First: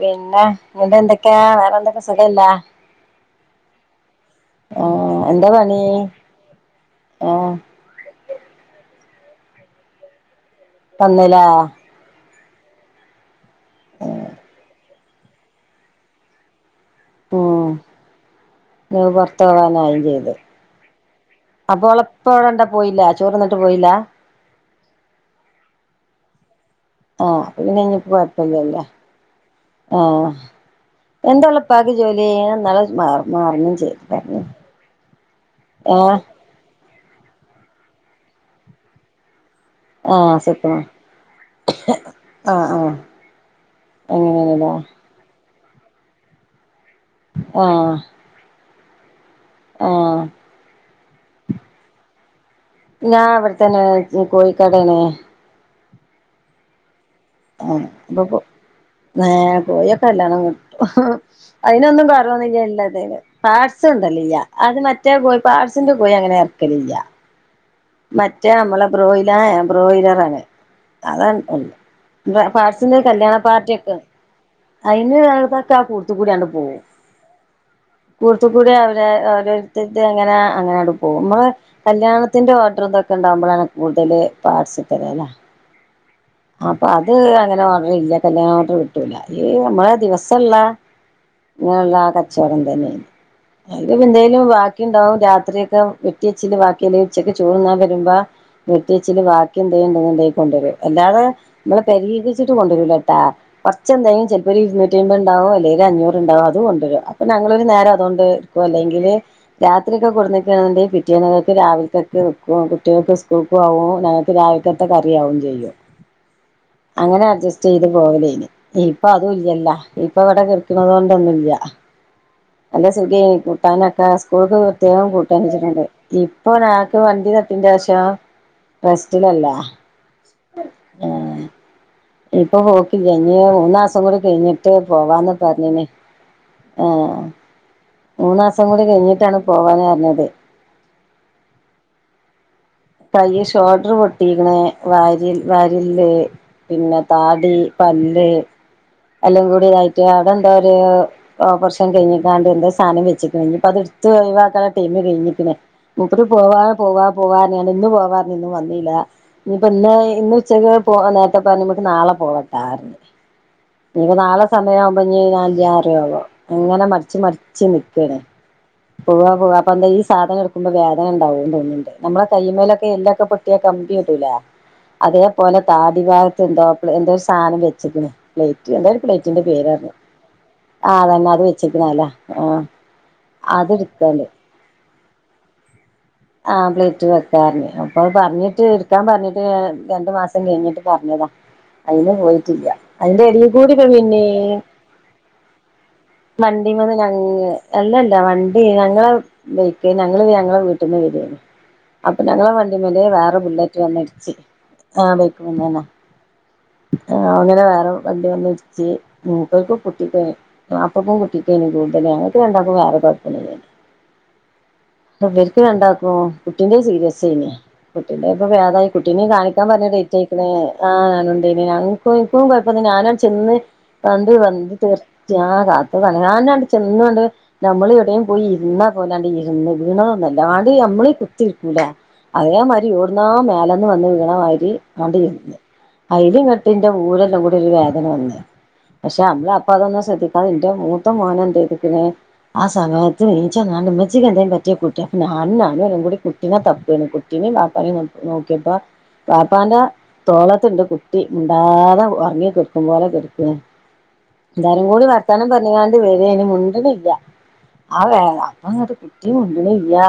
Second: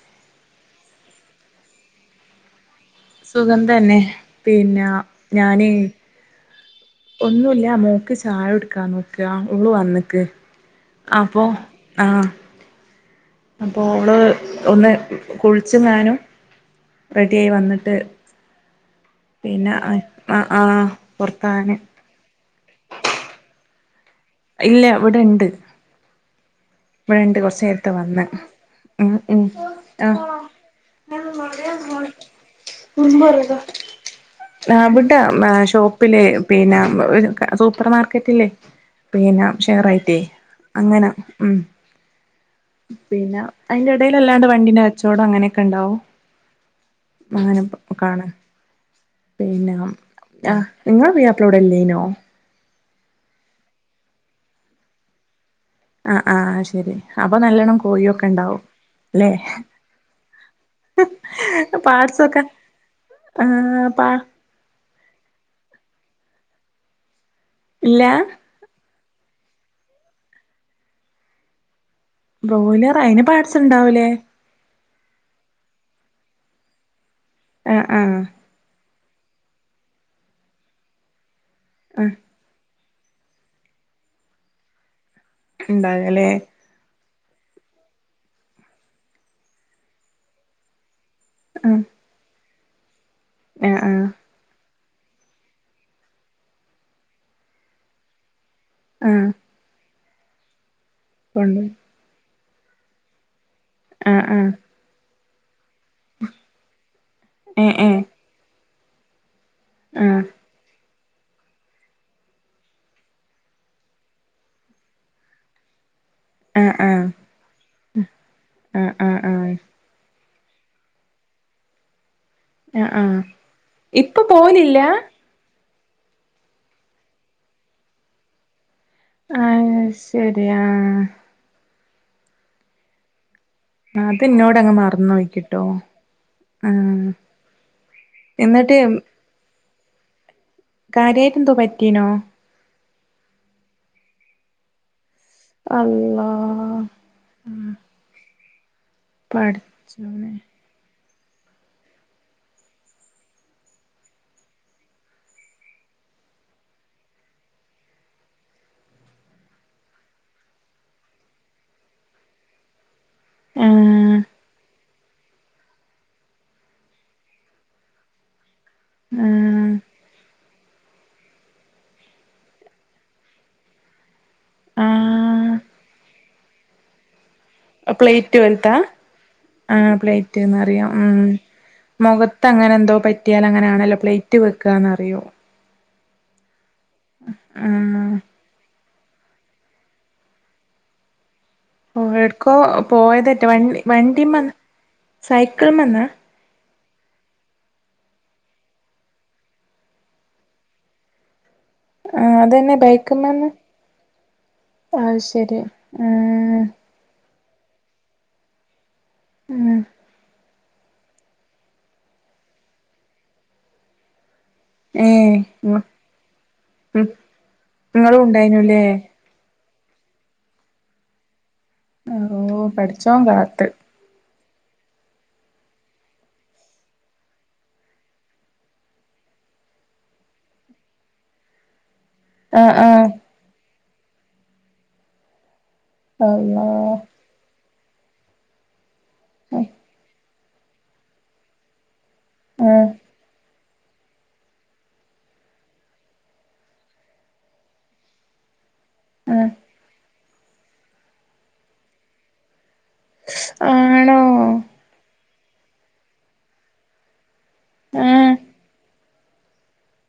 പിന്നെ നിടെ എന്തൊക്കെയാ വേറെ എന്തൊക്കെ സുഖ എല്ല സുഖം തന്നെ പിന്ന എന്താ ഞാന് പണി ആഹ് ഒന്നുല്ല മോക്ക് ചായ കോടുക്കാ നോക്കാ അവള് വന്നിക്ക്. അപ്പോ വന്നില്ലേ ആഹ്. അപ്പോ ഓള് ഒന്ന് കുഴിച്ചുങ്ങാനും. റെഡിയായി ഉം വന്നിട്ട് ഇങ്ങള് പൊറത്ത് പിന്നെ പോവാനായും ചെയ്ത് ആ ആ പുറത്തതാന്. പോരണ്ടു പോയില്ല ചോറന്നിട്ട് പോയില്ല. ഇല്ല ഇവിടെണ്ട്. ഇവിടെണ്ട് ആഹ് കൊറച്ച് പിന്നന്നെ നേരത്തെ ഇനിപ്പ വന്ന് കുഴപ്പല്ലല്ലേ ഉം ഉം ആഹ്. എന്താ ഓളുപ്പാക്ക് ജോലി ഞാൻ ഇന്നാള് മാറ മറന്നു ചെയ്തു പറഞ്ഞു. അവിട്ട ഏഹ് ഷോപ്പില് പിന്ന സൂപ്പർ മാർക്കറ്റില്ലേ പിന്നെ ഷെയറായിറ്റെ ആഹ് സിക്കണ അങ്ങനെ ഉം. ആഹ് ആഹ് പിന്നെ അയിന്റെ ഇടയില് അല്ലാണ്ട് അങ്ങനെയാണല്ലേ വണ്ടിന്റെ കച്ചവടം അങ്ങനെ ക്കണ്ടാവും അങ്ങനെ ആഹ് കാണാ പിന്നെ ആഹ് ആ നിങ്ങളെ പുയ്യാപ്പളാ ഇവിടെല്ലേനോ? ഞാൻ അവിടെത്തന്നെ കോഴിക്കടനെ. ആ ആ ശെരി അപ്പോ നല്ലെണ്ണം കോഴിയൊക്കെ ഉണ്ടാവും. ല്ലേ കോയൊക്കെല്ലണം കിട്ടും അതിനൊന്നും പാട്സൊക്കെ കൊറവ്വന്നില്ല ഇല്ലത് പാർട്സ് ആഹ് പാ കൊണ്ടേർലില്ല്യ അത് മറ്റേ പോയി പാർട്സിന്റെ കോയി അങ്ങനെ ഇറക്കലില്ല്യ. ഇല്ല മറ്റേ നമ്മളെ ബ്രോയില ബ്രോയിലറാണ് അത ഒ ബ്രോയിലർ പാർട്സിന്റെ അയിന് കല്യാണ പാട്സ് പാർട്ടിയോക്കെ. ഉണ്ടാവൂലേ അതിന് വടത്തൊക്കെ ആ കൂടുത്തു കൂടി അണ്ട് പോകവും ആഹ് ആഹ് കൂർത്തു കൂടി. ഓരോരുത്ത എങ്ങനെ അങ്ങനെ പോകും നമ്മള് ആഹ് കല്യാണത്തിന്റെ പറ്റന്തൊണ്ടകുമ്പോണ് കൂടുതൽ പാർട്സ് കിട്ടല് അല്ലെ. ഉണ്ടായാലേ അത് അങ്ങനെ ഓർഡർ ഇല്ല കല്യാണം ഓർഡർ കിട്ടൂല ഈ നമ്മള ദിവസ്സിള്ള ആഹ് അങ്ങനെയള്ള ആ കച്ചവടം തന്നെയ ആഹ് അ ആഹ് എന്തേലും ബാ ക്കി ഉണ്ടാവും രാത്രിയൊക്കെ വെട്ടിയച്ചില് ബാക്കിയല്ലേ ഉച്ചക്ക് ചോറുണാ വരുമ്പോ പ്രത്യച്ചില് ആഹ് വാക്കി എന്തെയും ഉണ്ടേൽ കൊണ്ടുവരു അല്ലാതെ കൊണ്ടോയി നമ്മളെ പരിഹരിച്ചട്ട് കൊണ്ടുവരുലേട്ടാ. കുറച്ച് ആഹ് എന്തെങ്കും ചിലപ്പോ ആഹ് ഒരു ഇരുന്നൂറ്റിമ്പണ്ടാവും ഉണ്ടാവോ അല്ലെങ്ക ഒരു അഞ്ഞൂറ്ണ്ടാവും അതു കൊണ്ടുവരുവാ അപ്പൊ ഞങ്ങളൊ ഏഹ് നേരം അതോണ്ട് പൊ അല്ലെങ്കില് രാത്രി ഒക്കെ ഏഹ് കൊടുതയ്ക്ക കിട്ട കുട്ടിയ നകൾക്ക് രാവിലത്തൊക്കെ വൽക്കും കുട്ടികൾക്ക് സ്കൂൾക്ക ആവും ഞങ്ങൾക്ക് രാവിലത്തൊത്തെ കറിയാവുകയും ചെയ്യും. ആഹ് ആഹ് ആഹ് അങ്ങനെ അഡ്ജസ്റ്റ് ചെയ്ത് പോകലേന് ആഹ് ഇപ്പൊ ആഹ് അതും ആഹ് ഇല്ലല്ല. ഇപ്പൊ എവിടെ കിടക്കണത കൊണ്ടൊന്നുല്ല്യ. അല്ല ആഹ് ആഹ് സുഖയെന് കൂട്ടാനൊക്കെ ഇപ്പൊ സ്കൂൾക്ക് പോവലില്ല പ്രത്യേകം കൂട്ടാനച്ചിട്ടുണ്ട് ഇപ്പൊഴാ ക്ക് വണ്ടി തട്ടിന്റവശ്യം റസ്റ്റിലല്ല. ആഹ് ശരി ആഹ് ആ ഇപ്പൊ ഹോക്കി ഇ മൂന്നാസം കൂടി അത് ഇന്നോട് കഴിഞ്ഞിട്ട് അങ്ങ് മറന്ന് പോവാന്ന് പോയിക്കിട്ടോ പറഞ്ഞേനെ ആഹ്. മൂന്നാസം എന്നിട്ട് കൂടി കഴിഞ്ഞിട്ടാണ് പോവാഞ്ഞ് അറിഞ്ഞത്. കാര്യായിട്ട് എന്തോ പറ്റീനോ? പയ്യ ഷോൾഡർ പൊട്ടിക്കണ് വ വാരി എല്ല് അള്ളാ പിന്നെ താടി പല്ല് എല്ലാം കൂടിതായിട്ട് പടച്ചോനെ അവിടെന്താ ഒരു ഓപ്പറേഷൻ കഴിഞ്ഞിക്കാണ്ട് എന്താ സാനം വെച്ച്ക്കണ് ഇഞ്ഞിപ്പ അത് എടുത്ത് ഒഴിവാക്കണ ടൈം കഴിഞ്ഞിക്കണ് മൂപ്പര് പോവാ പോവാ പോവാ ഇന്ന് പോവാൻ ഇന്നും വന്നില്ല ഇനിയിപ്പോ ഇന്ന് ഇന്ന് ഉച്ചക്ക് പോവാ നേരത്തെ പറഞ്ഞ നമുക്ക് നാളെ പോവാ [unintelligible] മൂ ആഹ് നാളെ സമയാ അപ്പഞ്ഞി ഞാൻ ഇല്യ റ്യാവോ ഞങ്ങനെ മടിച്ച് മടിച്ച് നിക്കാണ്. പോവാ പോവാ അപ്പ ആഹ് എന്താ ഈ സാധനം ഇട്ക്കുമ്പോ വേദന ഉണ്ടാവുംന്ന് തോന്ന്ണ്ട് നമ്മള കയ്യ്മേലൊക്കെ എല്ലൊക്കെ പൊട്ടിയാ കമ്പി ഇടൂലേ, ആഹ് അതേപോലെ താടി ഭാഗത്ത് എന്തോ പ്ള് എന്തോ സ് സാനം വെച്ച്ക്ക്ണ് പ്ലേറ്റ് എന്തോ ഒരു പ്ലേറ്റിന്റെ പേരർഞ്ഞ്. ആഹ് ആ അതന്നെ അത് വെച്ചേക്ക്ണേലാ. പൊർത്തങ്ങനെ എന്തോ പറ്റിയാലങ്ങനാണല്ലോ പ്ലേറ്റ് വെക്കാന്നറിയും. ആഹ് പ്ലേറ്റ് വെക്കാർഞ്ഞ്. അപ്പൊ അത് ആഹ് പറഞ്ഞിട്ട് ഇട് ക്കാൻ പർഞ്ഞിട്ട് രണ്ട് മാസം കഴിഞ്ഞിട്ട് പറഞ്ഞതാ. അയിന് ഓഹ് എവിട്ക്കോ പോയിട്ടില്യ. ഐൻ്റെടീകൂടിപ്പോ പിന്നീം സൈക്കിൾമന്നാ? ഞങ്ങ് അല്ലല്ല വണ്ടി ഞങ്ങളെ ബൈക്ക് ഞങ്ങള് ഞങ്ങളെ വീട്ട്ന്ന് വെരേനി. അപ്പൊ ആഹ് ഞങ്ങളെ വണ്ടി അതന്നെ മ്മല് വേറെ ബുള്ളറ്റ് വന്ന്ട്ച്ച്. അയ് ശെരി, ആ. ആവ് അങ്ങനെ വേറെ വണ്ടി വന്ന് ഇട്ച്ച് ആഹ് മൂപ്പര്ക്കും കുട്ടിക്കേ മപ്ലക്കും കുട്ടിക്കേനി കൂട്തല് ഞങ്ങക്ക് രണ്ടാക്കും വേറെ കൊഴപ്പൊന്നുല്ലേനീ. ഏ ഇപ്പ രണ്ടാക്കും കുട്ടിൻ്റത് സീരിയസേനി. ഇങ്ങളും കുട്ടിൻ്റെത്പ്പൊ ഉണ്ടായിനുല്ലേ പേതായി കുട്ടിനിം കാ ണിക്കാൻ പർഞ്ഞ ഡേറ്റ് ഐക്ക്ണ്. ആ ഞാനുണ്ടേന്ന്. ഞങ്ങക്ക് [unintelligible] ഓ കൊഴപ്പൊന്നും ഞാനാണ് പടച്ചോൻ ചെന്ന് കാത്ത് [unintelligible] വണ്ടി തെർച്ച് ആ കാത്തതാണ്. ഞാനാണ്ട് ചെന്നൊണ്ട് നമ്മള് എവിടെം പോയി ഇര്ന്ന പോലാണ്ട് ഇര്ന്ന്. വീണതൊന്നല്ല ആടീ നമ്മളീ കുത്തിരിക്കൂലെ ആഹ് അതേമാരി ആഹ് എവ്ട്ന്നാ മേല ന്ന് വന്ന് വീണമാരി ആണ്ട്ഇര്ന്ന്. അള്ളാ ഐല്ങ്ങട്ട് ഇന്റെ ഊരെല്ലാംകൂടി ഒരു വേ ദന വന്ന്. പക്ഷെ നമ്മള് അപ്പ അതൊന്നും ശ്രദ്ധിക്കാതെ ഇന്റെ മൂത്ത മോനന്തേയ്ത് ക്ക്ണ്. ആ ആഹ് സമയത്ത് നീച്ചന്നാണ്ട് ഇമ്മച്ചിക്കന്തേം പറ്റ്യേ കുട്ടി ഞാനും ഞാനു ഓനും കൂടി കുട്ടിനെ തപ്പാണ്. കുട്ടിനിം വാപ്പാനിം നോക്ക്യപ്പ ആഹ് വാപ്പാന്റെ തോളത്ത്ണ്ട് കുട്ടി മുണ്ടാതെ ഒർങ്ങി കെട് ക്കുമ്പോലെ കെട്ക്ക്ണ്. ആണോ എല്ലാരും കൂടി വർത്താനം പറഞ്ങ്ങാണ്ട് വരേനി, മുണ്ട്ണില്ല്യ. ആ വേ ആഹ് അപ്പങ്ങട്ട് കുട്ടീ മുണ്ട്ണ്ല്ല്യാ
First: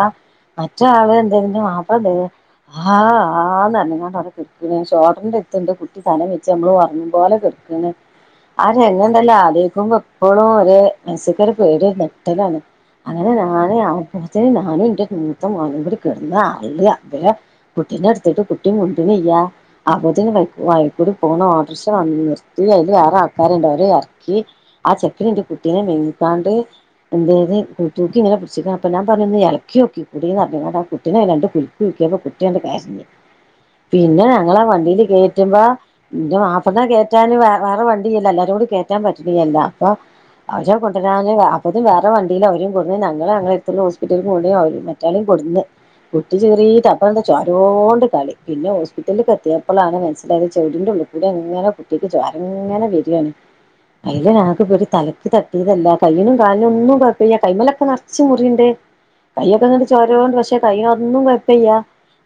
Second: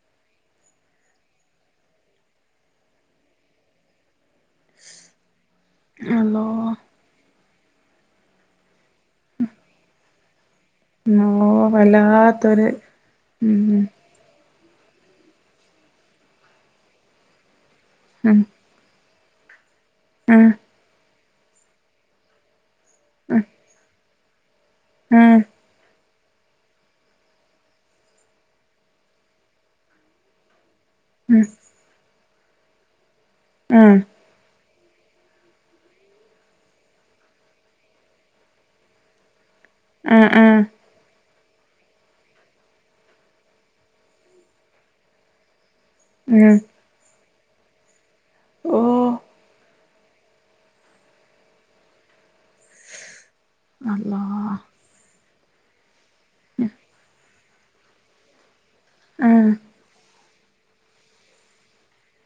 മറ്റേ ആള് എന്തെ [unintelligible] ഇൻ്റെ മാപ്പ്ള എന്തെയ്ത് ആഹ് ആന്നർഞ്ഞ്ങ്ങാണ്ടവ്ടെ കെട്ക്ണ് ശോൾഡർൻ്റ ട്ത്ത്ണ്ട് കുട്ടി അള്ളോ തലവെച്ച് നമ്മള് ഒർങ്ങുമ്പോലെ കെട് ക്ക്ണ്. ആ രങ്ങെണ്ടല്ലോ ആലോയ്ക്കുമ്പോ ഇപ്പളും ഇക്ക് ന്നോ മനസ്സ്ക്കൊരു പേടി ഒരു നെട്ടലാണ്. വല്ലാത്തൊരു അങ്ങനെ ഉം ഞാന് [unintelligible] ഏഹ് ഞാനും ഇന്റെ മൂത്തമോനും കൂടി കെട്ന്ന് അർള വേം ഉം കുട്ടിനെട്ത്ത്ട്ട് കുട്ടി മു മണ്ട്ണ്യ്യ അപ്പത്തിന് ആഹ് വൈക് വയീ കൂടി പോണ ഓട്ടർക്ഷ വന്ന് നിർ ഇല്ല്യ ഐല് വേറെ ആഹ് ആൾക്കാര്ണ്ട് ഓര് എർക്കി. ആ ചെക്കന് ആഹ് ഇന്റെ കുട്ടിനെ മേ ക്കാണ്ട് എന്തെയ്ത് കൂ തൂക്കി ഇങ്ങനെ പിട്ച്ച്ക്ക അപ്പൊ ഞാൻ പർഞ്ഞ് ഒന്ന് എളക്ക്യോക്കൂടീന്നർഞ്ങ്ങാണ്ട് ആ കുട്ടിനെ ഉം രണ്ട് കുൽക്ക് കുൽക്യപ്പോ കുട്ട്യാണ്ട് കര്ഞ്ഞ് ആഹ് പിന്നെ ഞങ്ങളാ വ ണ്ടീല് കേറ്റുമ്പോ ഇൻ്റെ മാപ്പള്നെ കേറ്റാന് വേറെ വണ്ടി ഇയ്യല്ലോ എല്ലാരൂടി കേറ്റാൻ പറ്റ്ണ്യ്യല്ലാ. അപ്പൊ ആഹ് ആഹ് അവരെ കൊണ്ടരാന് വേ അപ്പത്തിന് വേറെ വണ്ടീല് അവരിം കൊട്ന്ന് ഞങ്ങള് ഞങ്ങ ത്ത്ള്ള ഹോസ്പിറ്റല്ക്ക് കൊണ്ടോയി അവ മറ്റാളിം കൊട്ന്ന്. കുട്ടി ഉം ചീറീട്ട് അപ്പന്താ ചോരോണ്ട് കളി പിന്നെ ഓഹ് ഹോസ്പിറ്റല്ല് ക്ക് എത്യപ്പളാ ണ് മനസ്സിലായത് ചൗടിൻ്റെള്ളു ക്കൂടെങ്ങനെ കുട്ടിക്ക് ചോരങ്ങനെ വെരാണ്. അള്ളാ ഐലാണ് ആകെ പേടി തലക്ക് തട്ടീത ല്ലാ കയ്യിനും കാലിനൊന്നും കൊഴപ്പല്യ. കൈമലൊക്കെ നർച്ച് മുറിണ്ട് ആഹ് കയ്യൊക്കെങ്ങട്ട് ചോരോണ്ട് പക്ഷെ കയ്യിനൊന്നും കൊഴപ്പയ്യ.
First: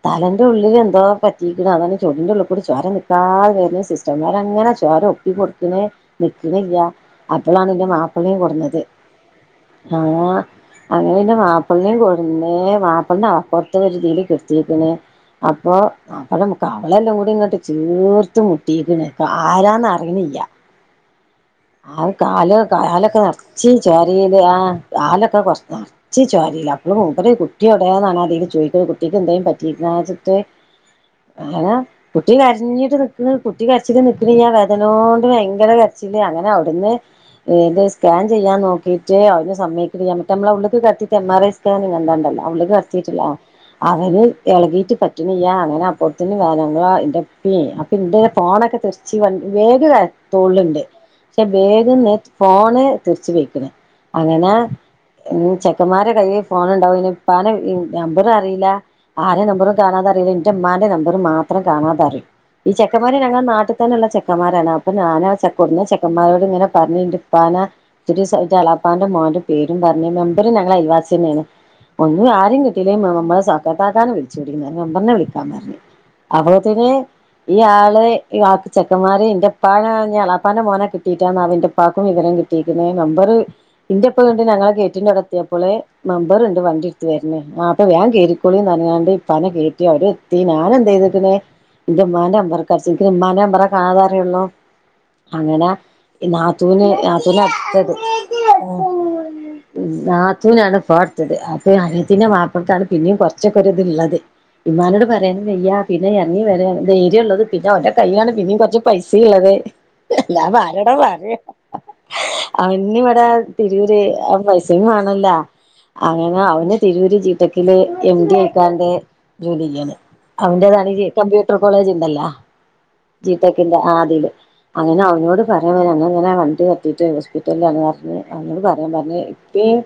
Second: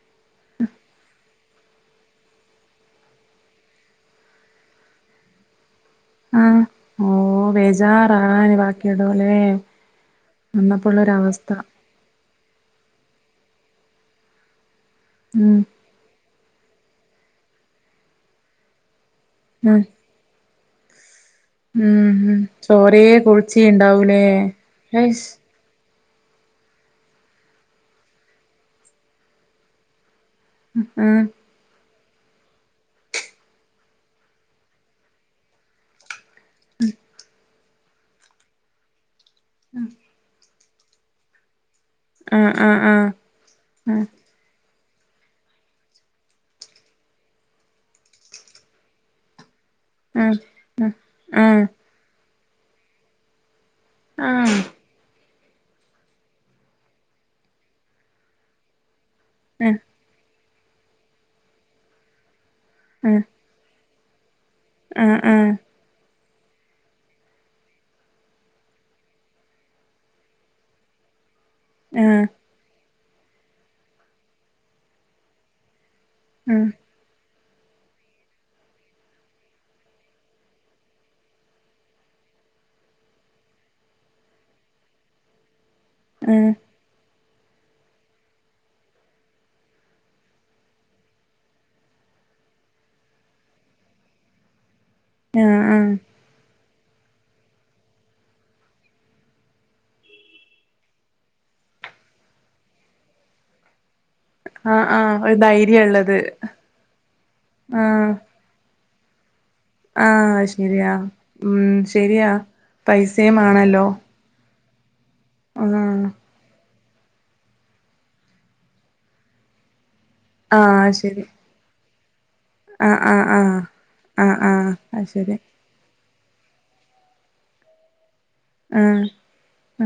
തലൻ്റെ ഉള്ളില് എന്തോ പറ്റീക്ക്ണ് അതാണ് ചൗടിന്റെ ഉള്ളി കൂടെ ചോര നിക്കാതെ വര്ണ്. സിസ്റ്റർമാങ്ങനെ ചോര ഒപ്പി കൊടുക്ക്ണ് ആഹ് നിക്ക്ണ്ല്യ ഓ അപ്പളാണ് ഇന്റെ മാപ്പൾനിം ബേജാറാകാന് കൊട്ന്നത്. ബാക്കിയുള്ളൂല്ലേ ആ അ [unintelligible] ൻ്റെ വന്നപ്പോള്ളൊരവസ്ഥ മാപ്പൾനിം കൊട്ന്ന് മാപ്പൾനെ അപ്പൊർത്തെ ഒരു തില് കെട്ത്തീക്ക്ണ് ഉം അപ്പൊ മാപ്പളെ കവെളെല്ലാം കൂടി ഇങ്ങട്ട് ചീർത്ത് മുട്ടീക്ക്ണ് ഉം ആരാന്ന് അറിണില്ല്യ ഉം അഹ് ഉം കാല് ചോരേ കാലൊക്കെ നെർച്ച് കുളിച്ചിണ്ടാവൂലേ ചോരേല് ആ ഹൈസ് കാലൊക്കെ കൊർ നർച്ച് ചോരേലാ അപ്പഴും മൂപ്പര് കുട്ടിയോടേന്നാണ് ആതില് ചോയ്ക്ക്ണ് കുട്ടിക്ക് എന്തേം പറ്റീക്ക്ണാച്ച് ട്ട് ഉം അങ്ങനെ കുട്ടി കരഞ്ഞിട്ട് നിക്ക്ണ് കുട്ടി കരച്ചില് നിക്ക്ണിയ്യ വേദനോണ്ട് വയങ്കര കരച്ചില് അങ്ങനെ അവിട്ന്ന് എ എന്ത് സ്കാൻ ചെയ്യാൻ നോക്കീട്ട് അവിട്ന്ന് സമ്മയ്ക്ക്ണിയ്യ മ്മളെ ഉള്ള്ക്ക് കെടത്തീട്ട് എം ആർ ഐ സ്കാനിങ് എന്താണ്ടല്ല ആഹ് ഉള്ള്ക്ക് ആഹ് കെടത്തീട്ട്ള്ള ആ ആഹ് അങ്ങനെ എളകീട്ട് പറ്റ്ണിയ്യ അങ്ങനെ അപ്പോത്തിന് [unintelligible] എന്റെപ്പിം അപ്പ ന്റെ ഫോണൊക്കെ തെറിച്ച് വണ്ടി ബേഗ് അ ആഹ് തോള്ള്ല് ഉണ്ട് പക്ഷെ ആഹ് ബേഗിന്ന് ഫോണ് തെറിച്ച് പൊയ്ക്ക്ണ് ആഹ് അങ്ങന ആഹ് ഉം ചെക്കന്മാരെ കയ്യി ഫോണുണ്ടാവും ഇനി പ്പാനെ വി നമ്പറ് അറീല ആരെ നമ്പറും ആഹ് കാണാതറിയല് എന്റെമ്മാന്റെ നമ്പറ് മാത്രം കാണാതറിം ഈ ചെക്കമാര് രണ്ടാളും നാട്ട [unintelligible] ചെക്കന്മാരാണ് അപ്പൊ ആഹ് ആഹ് ആഹ് ആഹ് ഞാനാ ചെക്ക് കൊടുന്ന ചെക്കന്മാരോട് ഇങ്ങനെ പറഞ്ഞ്ന്റെപ്പാനെ ഇത്രീസായി ന്റളാപ്പാന്റെ മോന്റെ പേരും പറഞ്ഞ മെമ്പറ് ഞങ്ങളെ അയൽവാസിന്നേണ് ആഹ് ആഹ് ഒന്നും ആ രിം കിട്ട നമ്മളെ സക്കത്താക്കാനെ വിളിച്ചുടീന്നറഞ്ഞ് മെമ്പറിനെ വിളിക്കാം പറഞ്ഞ് അപ്പോത്തിന് ഈ ആള് ഈ ആൾക്ക് ചെക്കന്മാര് ഇന്റെ പ്പാനെ ഇഞ്ഞ് എളാപ്പാന്റെ മോനെ കിട്ടിട്ടാന്നാവം ഇന്റെ പ്പാക്കും വിവര കിട്ടിക്ക്ണ് നമ്പറ് ഇന്റെപ്പണ്ട് ഞങ്ങളെ ഗേറ്റിന്റെ അവടെത്തിയപ്പള് മെമ്പറ്ണ്ട് വണ്ടി ഇട്ത്ത് വര് ആ ഇപ്പൊ വേം കേരി ക്കോളീന്നറഞ്ഞിങ്ങാണ്ട് ഇപ്പാനെ കേറ്റി അവര് എത്തി ഞാനെന്തെയ്ത്ക്ക്ണ് ചെയ്തിട്ടുന്നേ ഇന്റെമ്മാന്റെ നമ്പറിക്കടിച്ച് ഇക്ക് മ്മാന്റെ നമ്പറെ കാണാത റിയൊള്ളൂ ആഹ് ആഹ് അങ്ങനെ ആഹ് ഇ നാത്തൂന് നാത്തൂന്റെ ഉമ്മച്ചേ [unintelligible] ഡ്രസ്സ് ഒന്നും അടുത്തത് നാത്തുനാണ് ഫോൺട്ത്തത് അപ്പ അനിയത്തിന്റെ മാപ്പ്ളക്കാണ് പിന്നെയും കൊറച്ചൊക്കെ ഒര് ഇത്ള്ളത് ഇമ്മാനോട് ആഹ് ഒരു പറയാനും വെയ്യ പിന്നെ ധൈര്യള്ളത് എറങ്ങി വര ധൈര്യം ഉള്ളത് പിന്നെ ഓന്റെ ആഹ് കയ്യാണ് പിന്നിം കുറച്ച പ്പൈസ ഇള്ളത് ആഹ് എല്ലാ അത് പ്പോ ശെരിയാ ആരോടാ പറ്യ ഉം ശെരിയാ അവന്ന് ഇവിട പൈസയും വാണല്ലോ തിരൂര് പൈ പൈസയും വാണല്ല ആഹ് അങ്ങനെ അവന് തിരൂര് ജീട്ടക്കില് എം ഡി ആയിക്കാണ്ട് ജോലിയ്യാണ് ആഹ് അവന്റേതാണ് അത് [unintelligible] ശെരി കമ്പ്യൂട്ടർ കോളേജ് ഇണ്ടല്ലാ ആഹ് ആഹ് ആഹ് ജീട്ടക്കിന്റെ ആ അദില് ആഹ് ആഹ് അങ്ങനെ അത് ശെരി അവനോട് പറയാൻവരാ അങ്ങനെ അങ്ങനെ വണ്ടി തട്ടിയിട്ട് ഹോസ്പിറ്റലിലാണ് അറിഞ്ഞ് അവനോട് പറയാൻ ആഹ് പറഞ്ഞ് ഇപ്പിം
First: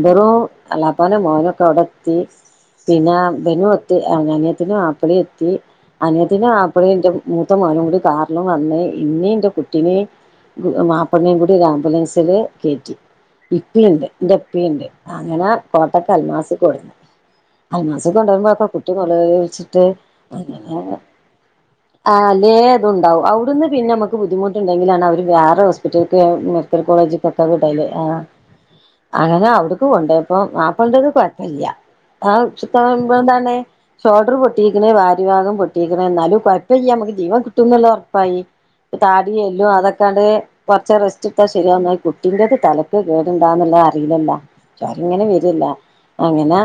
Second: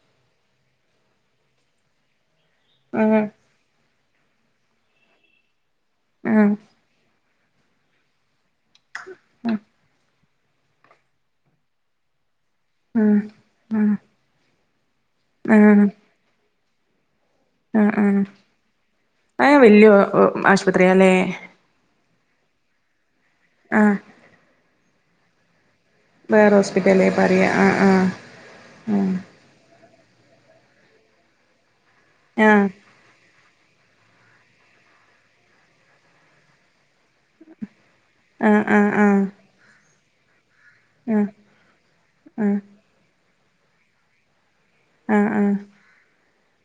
ഇവറും എളാപ്പാന്റെ മോനൊക്കെ അവിടെത്തി പിന്നെ ആഹ് ഇബനു അനിയത്തിന്റെ മാപ്പളിം എത്തി അനിയത്തിന്റെ ആഹ് മാപ്പളിം ഇന്റെ മൂത്ത മോനും കൂടി കാർ ഇന്നും വന്ന് ഇന്നിം ഇന്റെ കുട്ടിനീം മാപ്പെൾനിം കൂടി ഒരു ആംബുലൻസില് കേറ്റി ആഹ് ആഹ് ഇപ്പിംണ്ട് എന്റെപ്പിംണ്ട് അങ്ങനാ ആഹ് കോട്ടക്ക അൽമാസ് ക്കൊടുന്ന് ആഹ് ആഹ് അൽമാസ്ക്കൊണ്ടരു ബൊക്കെ കുട്ടി അത് നൊലോള്ച്ചിട്ട് വല്യ അങ്ങനെ ആശുപത്രിയാല്ലേ ആ എല്ലേതുംണ്ടാവും അവു ടുന്ന് പിന്നെ ആഹ് നമക്ക് ബുദ്ധിമുട്ടുണ്ടെങ്കിലാണ് അവര് വേറെ ഹോസ് പിറ്റൽക്ക് ആ വേറെ മെഡിക്കൽ ഹോസ്പിറ്റലേ കോളേജ്ക്ക്‌ പറയാ [unintelligible] ആ ആഹ് ആ അങ്ങനെ അവിട്ക്ക് കൊണ്ടോയപ്പോ മാപ്പളന്റെത് കൊഴപ്പല്ല്യ ആ ആഹ് [unintelligible] ഷോൾഡറ് പൊട്ടിക്ക്ണ് വാരി ഭാഗം പൊട്ടിക്ക്ണ് എന്നാലും കൊഴപ്പല്ല്യ നമുക്ക് ജീവൻ കിട്ടും എന്ന ഒർ ആഹ് [unintelligible] ആഹ് താടിയെല്ലും അതൊ [unintelligible] കൊറച്ച ആഹ് റെസ്റ്റ് ഇട്ത്താ ശരിയാവുന്ന കുട്ടിന്റെത് ആഹ് തലക്ക് കേടുണ്ടാന്നുള്ളെ അറീലല്ലാ ചോരങ്ങനെ ആഹ് ആഹ് വര് ല്ലേ ആഹ് അങ്ങനെ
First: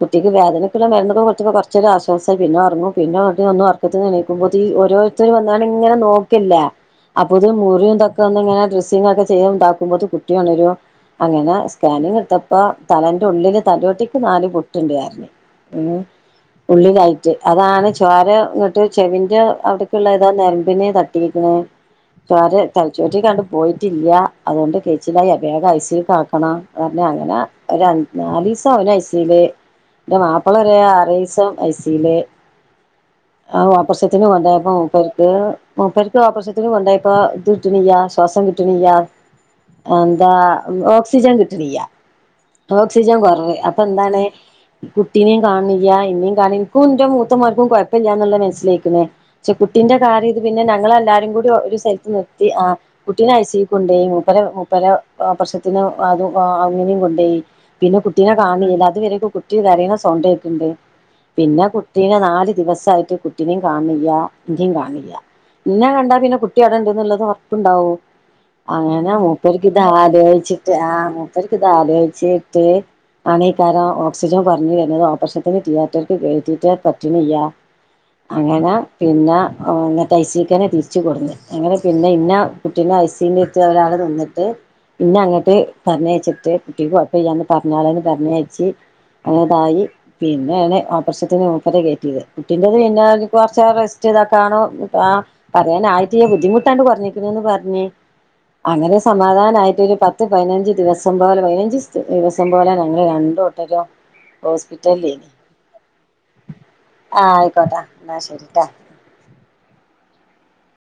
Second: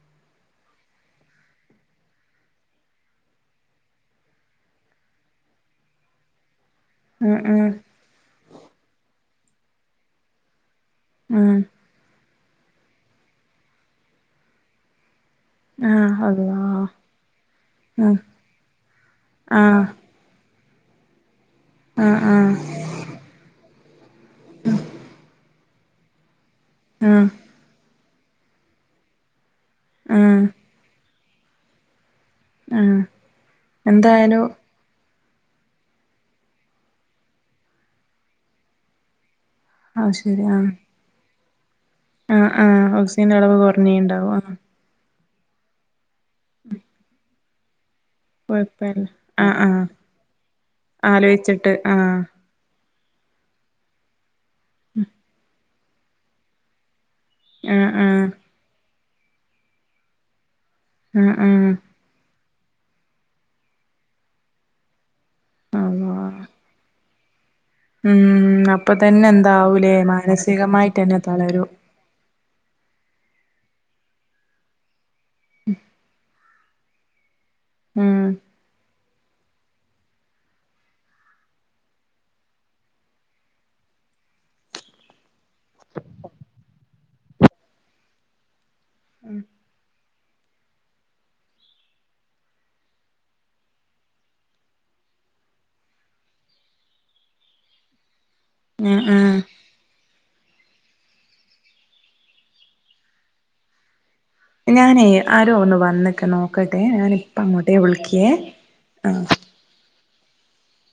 കുട്ടിക്ക് വേദനക്കുള്ള മരുന്നൊക്കെ കൊടുത്തപ്പോ കൊറച്ചൊരു ആശ്വാസം പിന്നെ ഒറങ്ങുംപിന്നെ ഒന്നുറക്കത്തിന നീക്കുമ്പോത്തിന് ഓരോരുത്തര് വന്ന് ങ്ങാണ്ട് ഇങ്ങനെ നോക്ക്ല്ലേ ആഹ് ആഹ് അപ്പോത്തിന് ആഹ് മുറിയും ഇതൊക്കെ ഒന്നിങ്ങനെ ഡ്രസ്സിങ്ങൊക്കെ ചെയ്യും ഇതാക്കുമ്പോത്തിന് കുട്ടിയൊ ണരും അങ്ങനെ ആഹ് സ്കാനിങ്ങ് ഇടുത്ത പ്പോ തലന്റെ ഉള്ളില് തലോട്ടിക്ക് നാല് പൊട്ട്ണ്ട് ന്നറഞ്ഞ് ആഹ് അതെ ഉള്ളി കയറ്റ് അതാണ് ചോര ഇങ്ങട്ട് ചെവിന്റെ ആഹ് അവിടക്ക്ള്ള ഏതോ നെര പിന്നെ തട്ടീക്ക്ണ് ആഹ് ചോര ആഹ് തലച്ചോറ്റിക്കാണ്ട് പോയിട്ടില്ല്യ അത് കൊണ്ട് കെയ്ച്ചിലായി അ വേഗം ഐ സ്യൂക്ക് ആക്കണം അത് പറഞ്ഞ് ആഹ് അങ്ങനെ ഒരു അഞ്ച് നാലീസം അവന് ഐസ്യൂല് എന്റെ ആഹ് മാപ്പള ഒര് ആറേയീസം ഐസ്യൂല് ആഹ് ആ ഓപ്രശത്തിന് എന്തായാലും കൊണ്ടേയപ്പം മൂപ്പര് [unintelligible] മൂപ്പര്ക്ക് ഓപ്രശത്തിന് കൊണ്ടോയപ്പം ഇത് കിട്ട്ണിയ്യ ശ്വാസം കിട്ട്ണിയ്യ ആ ശരി ആ ഓക്സിജൻ കിട്ടണില്ല്യ. ഓക്സിജൻ ഓക്സിജന്റെ കൊറവ് അളവ് അപ്പൊ എന്താണ് കുറഞ്ഞീണ്ടാവും ആഹ് കുട്ടീനേം കാണണില്ല്യ, എന്നെ കാണ, നിക്കും എൻ്റെ മൂത്തമൊക്കും കൊഴ ല്ല്യന്നുള്ള മനസ്സിലേക്കുന്നേ. കൊഴപ്പല്ല പക്ഷെ ആഹ് ആഹ് കുട്ടിന്റെ കാര്യ, ഇത്, പിന്നെ, ഞങ്ങൾ, എല്ലാരും, കൂടി, ആലോചിച്ചിട്ട് ഒരു സ്ഥലത്ത് ആഹ് നിർത്തി. ആ കുട്ടീനെ ഐ സി യു കൊണ്ടോയി. മുപ്പരെ, മൂപ്പരെ, ഓപ്രശ്ത്തിന് അത്, അങ്ങനെയും, കൊണ്ടോയി. ആഹ് പിന്നെ ആഹ് കുട്ടീനെ കാണണില്ല. അതുവരെക്കെ കുട്ടി കരയണ സൗണ്ട് കേക്കണ്ട്. ആഹ് പിന്ന ആഹ് കുട്ടീനെ നാല് ദിവസായിട്ട് കുട്ടിനേം കാണണില്ല്യ. ന്റേം കാണണില്ല്യ എന്നെ, അള്ളാ കണ്ടാ, പിന്നെ, കുട്ടി അടേണ്ട്ന്നുള്ളത് പ്പണ്ടാവോ, ഉം അപ്പൊ അങ്ങനെ തന്നെ മൂപ്പേര്ക്ക്ത് എന്താവൂലേ ആദ്യഴ്ച ആ മാനസികമായിട്ട് തന്നെ മൂപ്പർക്ക് ഇത് തളരും ആലോച്ചി ട്ട് അണക്കാരം ഓക്സിജൻ കോർഞ് വര പ്രസവത്തിന് തിയേറ്റർക്ക് കേറ്റിട്ടാ പറ്റണില്ല ഉം അങ്ങന പിന്ന, അങ്ങനത്തെ, ഐ സിക്കനെ തിരിച്ച് കൊടുത്ത്. അങ്ങന, പിന്നെ, ഇന്ന, കുട്ടീനെ, ഐസീൻ്റെത്ത് ഒരാള് വന്നിട്ട് പിന്ന അങ്ങ ട്ട്, പറഞ്ഞയച്ചിട്ട്, കുട്ടിക്ക്ഴപ്പില്ലാന്ന് പറഞ്ഞാളേന്ന്, പറഞ്ഞയച്ചി അനതായി പിന്നെയാണ് ഓപ്രശ്ത്തിന് മൂപ്പരെ കേറ്റിയത്. കുട്ടിൻ്റെത് പിന്നെ കുറച്ച റെസ്റ്റ് ഇതാക്ക കാണോ പറയാൻ ആയിട്ടില്ല ബുദ്ധിമുട്ടാണ്ട് പറഞ്ഞിരിക്കുന്നന്ന് പറഞ്ഞ് അങ്ങനെ ഉം ഉം സമാധാനയിട്ടൊരു പത്ത് പത്ത് പതിനഞ്ച് ദിവസം പോലെ പതിനഞ്ച് ദിവസം പോലെ ഞങ്ങള് രണ്ടുട്ടരും ഞാനേ, ആരോ ഒന്ന് വന്നൊക്കെ നോക്കട്ടെ, ആഹ് ഞാനിപ്പം അങ്ങോട്ടേ ആയിക്കോട്ടെ എന്നാ വിളിക്കിയേ. ശരിട്ടാ ആ